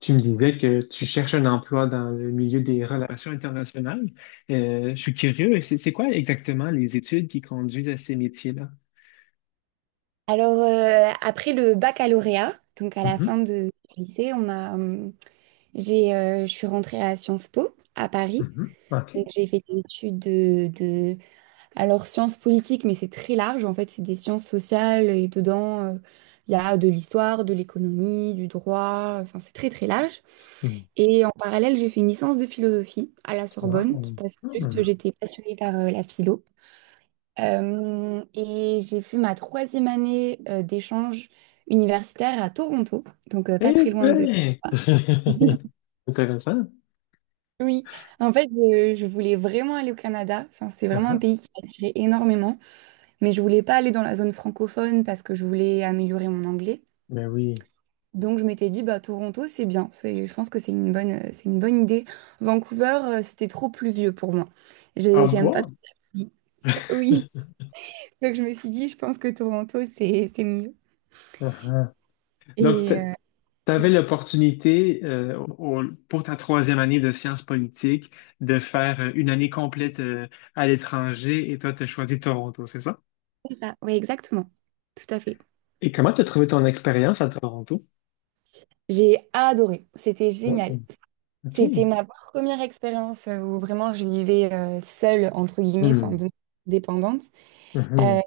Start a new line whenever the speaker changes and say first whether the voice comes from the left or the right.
left: Tu me disais que tu cherches un emploi dans le milieu des relations internationales. Je suis curieux, c'est quoi exactement les études qui conduisent à ces métiers-là?
right: Alors, après le baccalauréat, donc à la
left: Mhm,
right: fin de du lycée, je suis rentrée à Sciences Po à Paris.
left: mhm.
right: Donc,
left: OK.
right: j'ai fait des études alors sciences politiques, mais c'est très large. En fait, c'est des sciences sociales et dedans, il y a de l'histoire, de l'économie, du droit. Enfin, c'est très, très large.
left: Mm,
right: Et en parallèle, j'ai fait une licence de philosophie à la
left: trois,
right: Sorbonne
left: mm.
right: parce que juste j'étais passionnée par la philo. Et j'ai fait ma troisième année d'échange universitaire à Toronto, donc pas
left: Eh
right: très loin de
left: ben!
right: toi.
left: Intéressant.
right: Oui, en fait, je voulais vraiment aller au Canada. Enfin, c'est vraiment un
left: Uh-huh.
right: pays qui m'attirait énormément, mais je voulais pas aller dans la zone francophone parce que je voulais améliorer mon anglais.
left: Ben oui.
right: Donc, je m'étais dit, bah, Toronto, c'est bien. C'est- Je pense que c'est une c'est une bonne idée. Vancouver, c'était trop pluvieux pour moi.
left: Ah
right: J'ai- J'aime pas trop
left: bon?
right: la pluie. Oui, donc je me suis dit, je pense que Toronto, c'est mieux.
left: Uh-huh. Donc,
right: Et, euh,
left: tu avais l'opportunité au- au- pour ta troisième année de sciences politiques de faire une année complète à l'étranger et toi, tu as choisi Toronto, c'est ça?
right: Ah, oui, exactement. Tout à fait.
left: Et comment tu as trouvé ton expérience à Toronto?
right: J'ai adoré, c'était
left: Ouais,
right: génial.
left: OK.
right: C'était ma première expérience où vraiment je vivais seule, entre guillemets, enfin
left: Hmm,
right: de- dépendante. Euh,
left: mhm,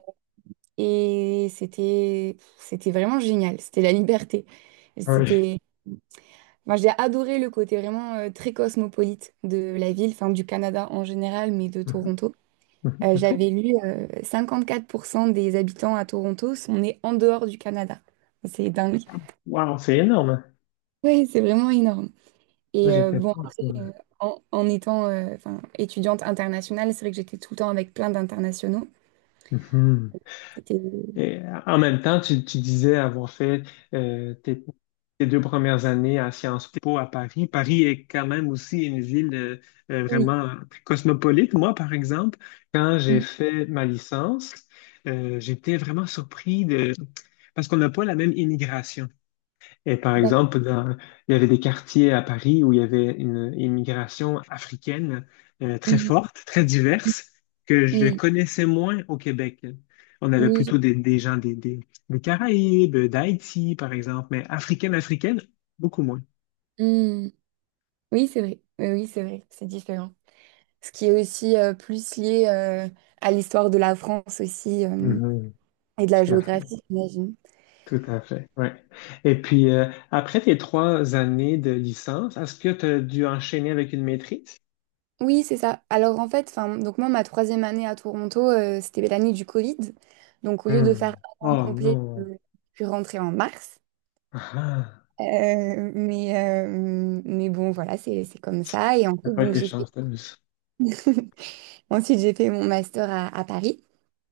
right: et c'était vraiment génial, c'était la liberté.
left: ouais,
right: C'était, moi j'ai adoré le côté vraiment très cosmopolite de la ville, enfin du Canada en général, mais de
left: mhm,
right: Toronto.
left: mhm, OK.
right: J'avais lu 54% des habitants à Toronto sont nés en dehors du Canada. C'est dingue.
left: Wow, c'est énorme.
right: Ouais, c'est vraiment énorme.
left: Moi,
right: Et
left: j'étais
right: bon,
left: pas.
right: après,
left: Ouais.
right: en, en étant enfin, étudiante internationale, c'est vrai que j'étais tout le temps avec plein d'internationaux.
left: Mhm.
right: C'était...
left: Et en même temps, tu disais avoir fait euh, tes, tes deux premières années à Sciences Po à Paris. Paris est quand même aussi une ville
right: Oui,
left: vraiment très cosmopolite. Moi, par exemple, quand j'ai
right: mhm,
left: fait ma licence, j'étais vraiment surpris de... parce qu'on n'a pas la même immigration. Et par
right: d'ac-
left: exemple, il y avait des quartiers à Paris où il y avait une immigration africaine très
right: mhm,
left: forte, très diverse, que je
right: mhm,
left: connaissais moins au Québec. On avait
right: oui,
left: plutôt des gens des des Caraïbes, d'Haïti, par exemple, mais africaine, africaine, beaucoup moins.
right: je- mhm. Oui, c'est vrai. Oui, oui, c'est vrai, c'est différent. Ce qui est aussi plus lié à l'histoire de la France aussi
left: Mhm.
right: et de la
left: Tout à fait,
right: géographie, j'imagine.
left: tout à fait, ouais. Et puis, après tes trois années de licence, est-ce que tu as dû enchaîner avec une maîtrise?
right: Oui, c'est ça. Alors en fait, enfin, donc moi, ma troisième année à Toronto, c'était l'année du Covid. Donc au lieu de faire
left: Hmm.
right: un an
left: Oh
right: complet,
left: non,
right: je suis rentrée en mars.
left: ah, ah.
right: Euh, mais, euh, mais bon, voilà, c'est comme ça. Et
left: T'as
right: ensuite,
left: pas
right: donc,
left: été
right: j'ai fait...
left: chanceuse.
right: ensuite, j'ai fait mon master à Paris.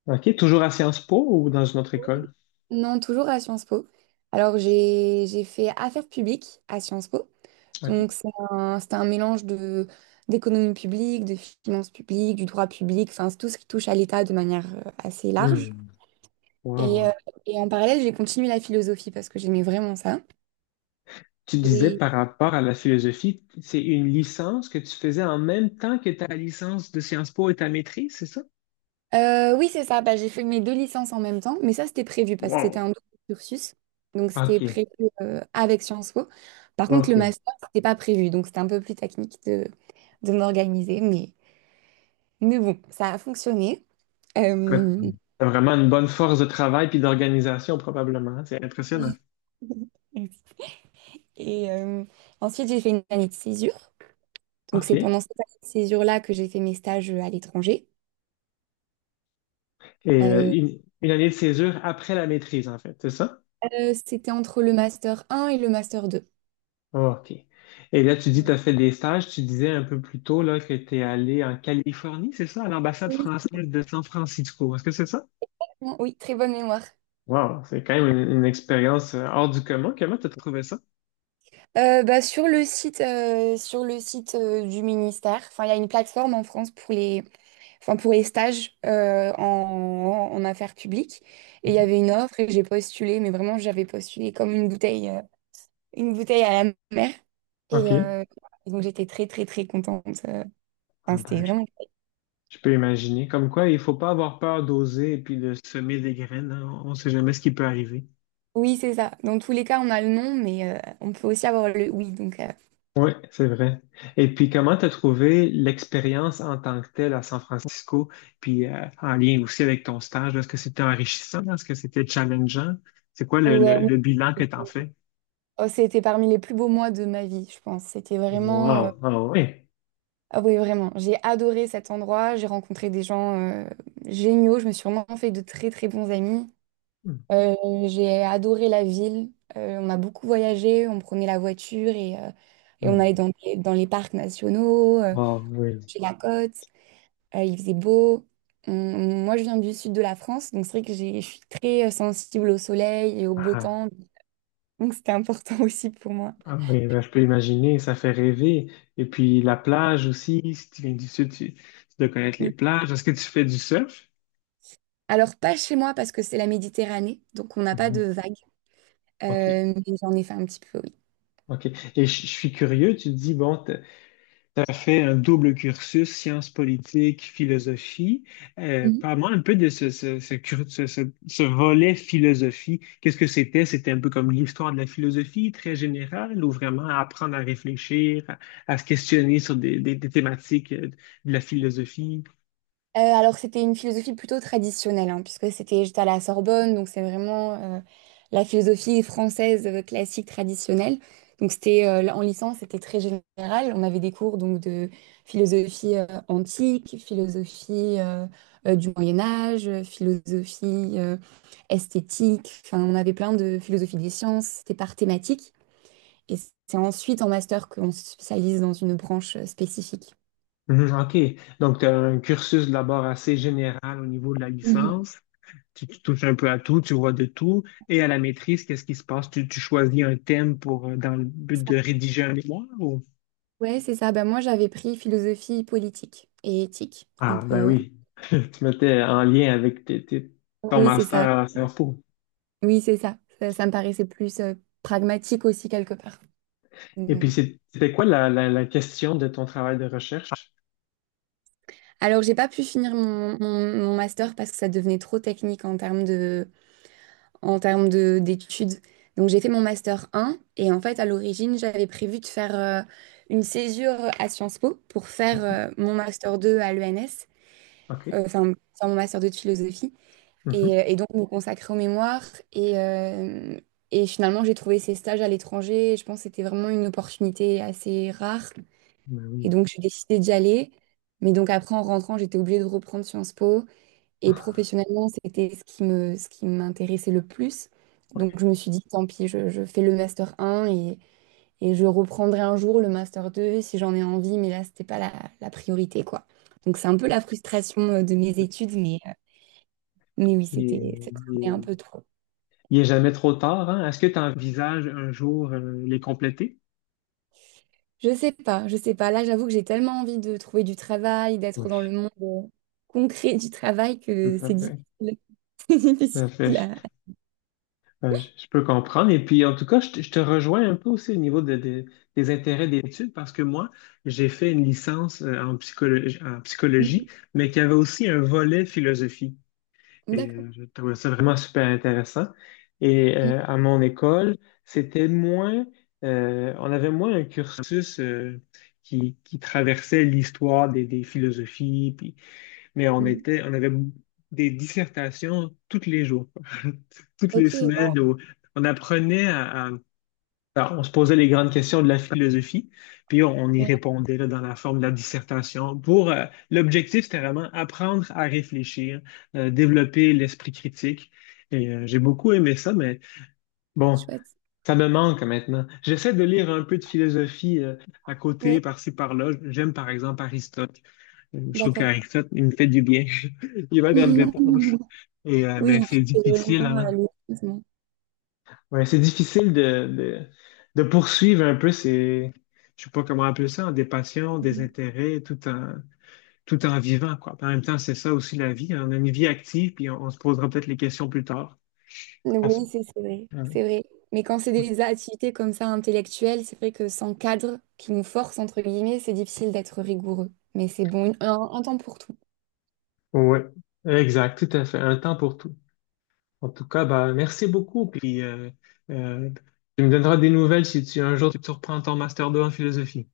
left: OK, toujours à Sciences Po ou dans une autre école?
right: Non, toujours à Sciences Po. Alors, j'ai fait affaires publiques à Sciences Po.
left: OK.
right: Donc, c'est un mélange de, d'économie publique, de finances publiques, du droit public, enfin, c'est tout ce qui touche à l'État de manière assez large.
left: Hmm.
right: Et, euh,
left: Wow.
right: et en parallèle, j'ai continué la philosophie parce que j'aimais vraiment ça.
left: Tu disais par rapport à la philosophie, c'est une licence que tu faisais en même temps que ta licence de Sciences Po et ta maîtrise, c'est ça?
right: Oui, c'est ça. Bah, j'ai fait mes deux licences en même temps, mais ça, c'était prévu parce que c'était
left: Wow.
right: un double cursus. Donc, c'était
left: OK,
right: prévu avec Sciences Po. Par contre, le
left: OK.
right: master, c'était pas prévu. Donc, c'était un peu plus technique de m'organiser. Mais bon, ça a fonctionné.
left: Tu
right: Euh,
left: as vraiment une bonne force de travail puis d'organisation probablement. C'est impressionnant.
right: Et ensuite, j'ai fait une année de césure. Donc,
left: OK.
right: c'est
left: Et
right: pendant cette année de césure-là que j'ai fait mes stages à l'étranger. Euh,
left: une année de césure après la maîtrise, en fait, c'est ça?
right: C'était entre le master 1 et le master 2.
left: Ah, OK. Et là, tu dis, tu as fait des stages. Tu disais un peu plus tôt là, que tu es allé en Californie, c'est ça, à l'ambassade
right: Oui,
left: française de San Francisco. Est-ce que c'est ça?
right: oui, très bonne mémoire.
left: Wow, c'est quand même une expérience hors du commun. Comment tu as trouvé ça?
right: Bah, sur le site, du ministère, enfin, il y a une plateforme en France pour les, enfin, pour les stages en affaires publiques. Et il y
left: Mhm.
right: avait une offre et j'ai postulé, mais vraiment, j'avais postulé comme une bouteille à la mer. Et
left: OK.
right: euh, donc, j'étais très, très, très contente. Enfin,
left: Ah
right: c'était
left: ben,
right: vraiment cool.
left: je peux imaginer. Comme quoi, il faut pas avoir peur d'oser et puis de semer des graines, hein. On ne sait jamais ce qui peut arriver.
right: Oui, c'est ça. Dans tous les cas, on a le non, mais on peut aussi avoir le oui. Donc,
left: Oui, c'est vrai. Et puis, comment t'as trouvé l'expérience en tant que telle à San Francisco, puis en lien aussi avec ton stage là? Est-ce que c'était enrichissant? Est-ce que c'était challengeant? C'est quoi
right: ouais,
left: le bilan que t'en fais?
right: oh, c'était parmi les plus beaux mois de ma vie, je pense. C'était vraiment.
left: Wow, ah oui.
right: Ah oui, vraiment. J'ai adoré cet endroit. J'ai rencontré des gens géniaux. Je me suis vraiment fait de très, très bons amis.
left: Hmm,
right: Euh, j'ai adoré la ville. On a beaucoup voyagé. On prenait la voiture et on allait
left: hmm.
right: dans, des- dans les parcs nationaux,
left: Ah oui.
right: chez la côte. Il faisait beau. On- moi, je viens du sud de la France. Donc, c'est vrai que j'ai- je suis très sensible au soleil et au beau
left: Ah,
right: temps. Donc, c'était important aussi pour moi.
left: ah oui, ben, je peux imaginer, ça fait rêver. Et puis la plage aussi, si tu viens du sud, tu dois connaître
right: Mm.
left: les plages. Est-ce que tu fais du surf?
right: Alors, pas chez moi parce que c'est la Méditerranée. Donc, on n'a pas de
left: Mhm.
right: vagues.
left: OK,
right: Mais j'en ai fait un petit peu.
left: OK. Et je suis curieux, tu dis, bon, tu as fait un double cursus, sciences politiques, philosophie. Euh,
right: Mhm.
left: parle-moi un peu de ce, ce, ce cur- ce- ce- ce volet philosophie. Qu'est-ce que c'était? C'était un peu comme l'histoire de la philosophie, très générale, ou vraiment apprendre à réfléchir, à se questionner sur des thématiques de la philosophie.
right: Alors c'était une philosophie plutôt traditionnelle, hein, puisque c'était j'étais à la Sorbonne, donc c'est vraiment la philosophie française classique traditionnelle. Donc c'était là, en licence, c'était très général. On avait des cours donc de philosophie antique, philosophie du Moyen Âge, philosophie euh, esthétique. Enfin, on avait plein de philosophie des sciences. C'était par thématique, et c'est ensuite en master qu'on se spécialise dans une branche spécifique.
left: Mhm, OK. Donc, tu as un cursus d'abord assez général au niveau de la
right: Mhm.
left: licence. Tu touches un peu à tout, tu vois de tout. Et à la maîtrise, qu'est-ce qui se passe? Tu choisis un thème pour, dans le but de rédiger un mémoire ou?
right: Ouais, c'est ça. Ben, moi, j'avais pris philosophie politique et éthique. Un
left: Ah, ben
right: peu.
left: oui. Tu mettais en lien avec ton
right: Oui, c'est
left: master
right: ça.
left: à Sciences Po.
right: Oui, c'est ça. Ça me paraissait plus pragmatique aussi, quelque part.
left: Et puis,
right: Mhm.
left: c'était quoi la question de ton travail de recherche?
right: Alors, j'ai pas pu finir mon master parce que ça devenait trop technique en termes de, d'études. Donc, j'ai fait mon master un et en fait, à l'origine, j'avais prévu de faire une césure à Sciences Po pour faire
left: Mhm.
right: mon master 2 à l'ENS,
left: OK.
right: enfin, faire mon master 2 de philosophie.
left: Mhm.
right: Et donc me consacrer aux mémoires. Et, euh, et finalement, j'ai trouvé ces stages à l'étranger. Et je pense que c'était vraiment une opportunité assez rare.
left: Ben
right: Et
left: oui.
right: donc, j'ai décidé d'y aller. Mais donc après, en rentrant, j'étais obligée de reprendre Sciences Po. Et
left: Ah,
right: professionnellement, c'était ce qui me, ce qui m'intéressait le plus. Donc,
left: ouais.
right: je me suis dit, tant pis, je fais le Master 1 et je reprendrai un jour le Master 2 si j'en ai envie. Mais là, c'était pas la, la priorité, quoi. Donc, c'est un peu la frustration de mes études. Mais oui,
left: Il
right: c'était
left: est, il
right: c'était un
left: est-
right: peu trop.
left: il est jamais trop tard, hein? Est-ce que tu envisages un jour les compléter?
right: Je sais pas, je sais pas. Là, j'avoue que j'ai tellement envie de trouver du travail, d'être dans
left: Oui,
right: le monde concret du travail
left: tout
right: que
left: à
right: c'est difficile.
left: fait.
right: C'est
left: Tout à fait.
right: difficile à...
left: Je peux comprendre. Et puis, en tout cas, je te rejoins un peu aussi au niveau des intérêts d'études parce que moi, j'ai fait une licence en psychologie, mais qui avait aussi un volet philosophie. Et
right: D'accord.
left: je trouvais ça vraiment super intéressant. Et
right: Mm,
left: à mon école, c'était moins, on avait moins un cursus qui traversait l'histoire des philosophies. Puis mais
right: mm.
left: on avait des dissertations tous les jours, toutes
right: Ok,
left: les
right: ouais,
left: semaines où on apprenait alors, on se posait les grandes questions de la philosophie, puis on y
right: ouais,
left: répondait là, dans la forme de la dissertation. Pour l'objectif, c'était vraiment apprendre à réfléchir, développer l'esprit critique. Et j'ai beaucoup aimé ça, mais
right: c'est
left: bon,
right: chouette.
left: ça me manque maintenant. J'essaie de lire un peu de philosophie à côté,
right: Ouais,
left: par-ci, par-là. J'aime par exemple Aristote. Je trouve
right: d'accord.
left: qu'avec ça, il me fait du bien. Il va de me
right: D'accord.
left: détendre.
right: Mm.
left: Et,
right: Oui,
left: mais
right: et puis
left: c'est
right: c'est
left: difficile,
right: vraiment,
left: hein.
right: les- heureusement.
left: Ouais, c'est difficile de poursuivre un peu ces, je sais pas comment appeler ça, des passions, des
right: Mm.
left: intérêts, tout en, tout en vivant, quoi. En même temps, c'est ça aussi la vie, hein. On a une vie active, puis on se posera peut-être les questions plus tard. Ah, ça.
right: Oui, c'est vrai,
left: Ouais.
right: c'est vrai. Mais quand c'est des activités comme ça intellectuelles, c'est vrai que sans cadre qui nous force, entre guillemets, c'est difficile d'être rigoureux. Mais c'est bon, un temps pour tout.
left: Ouais, exact, tout à fait. Un temps pour tout. En tout cas, bah, merci beaucoup. Puis, euh, tu me donneras des nouvelles si tu, un jour tu reprends ton master 2 en philosophie.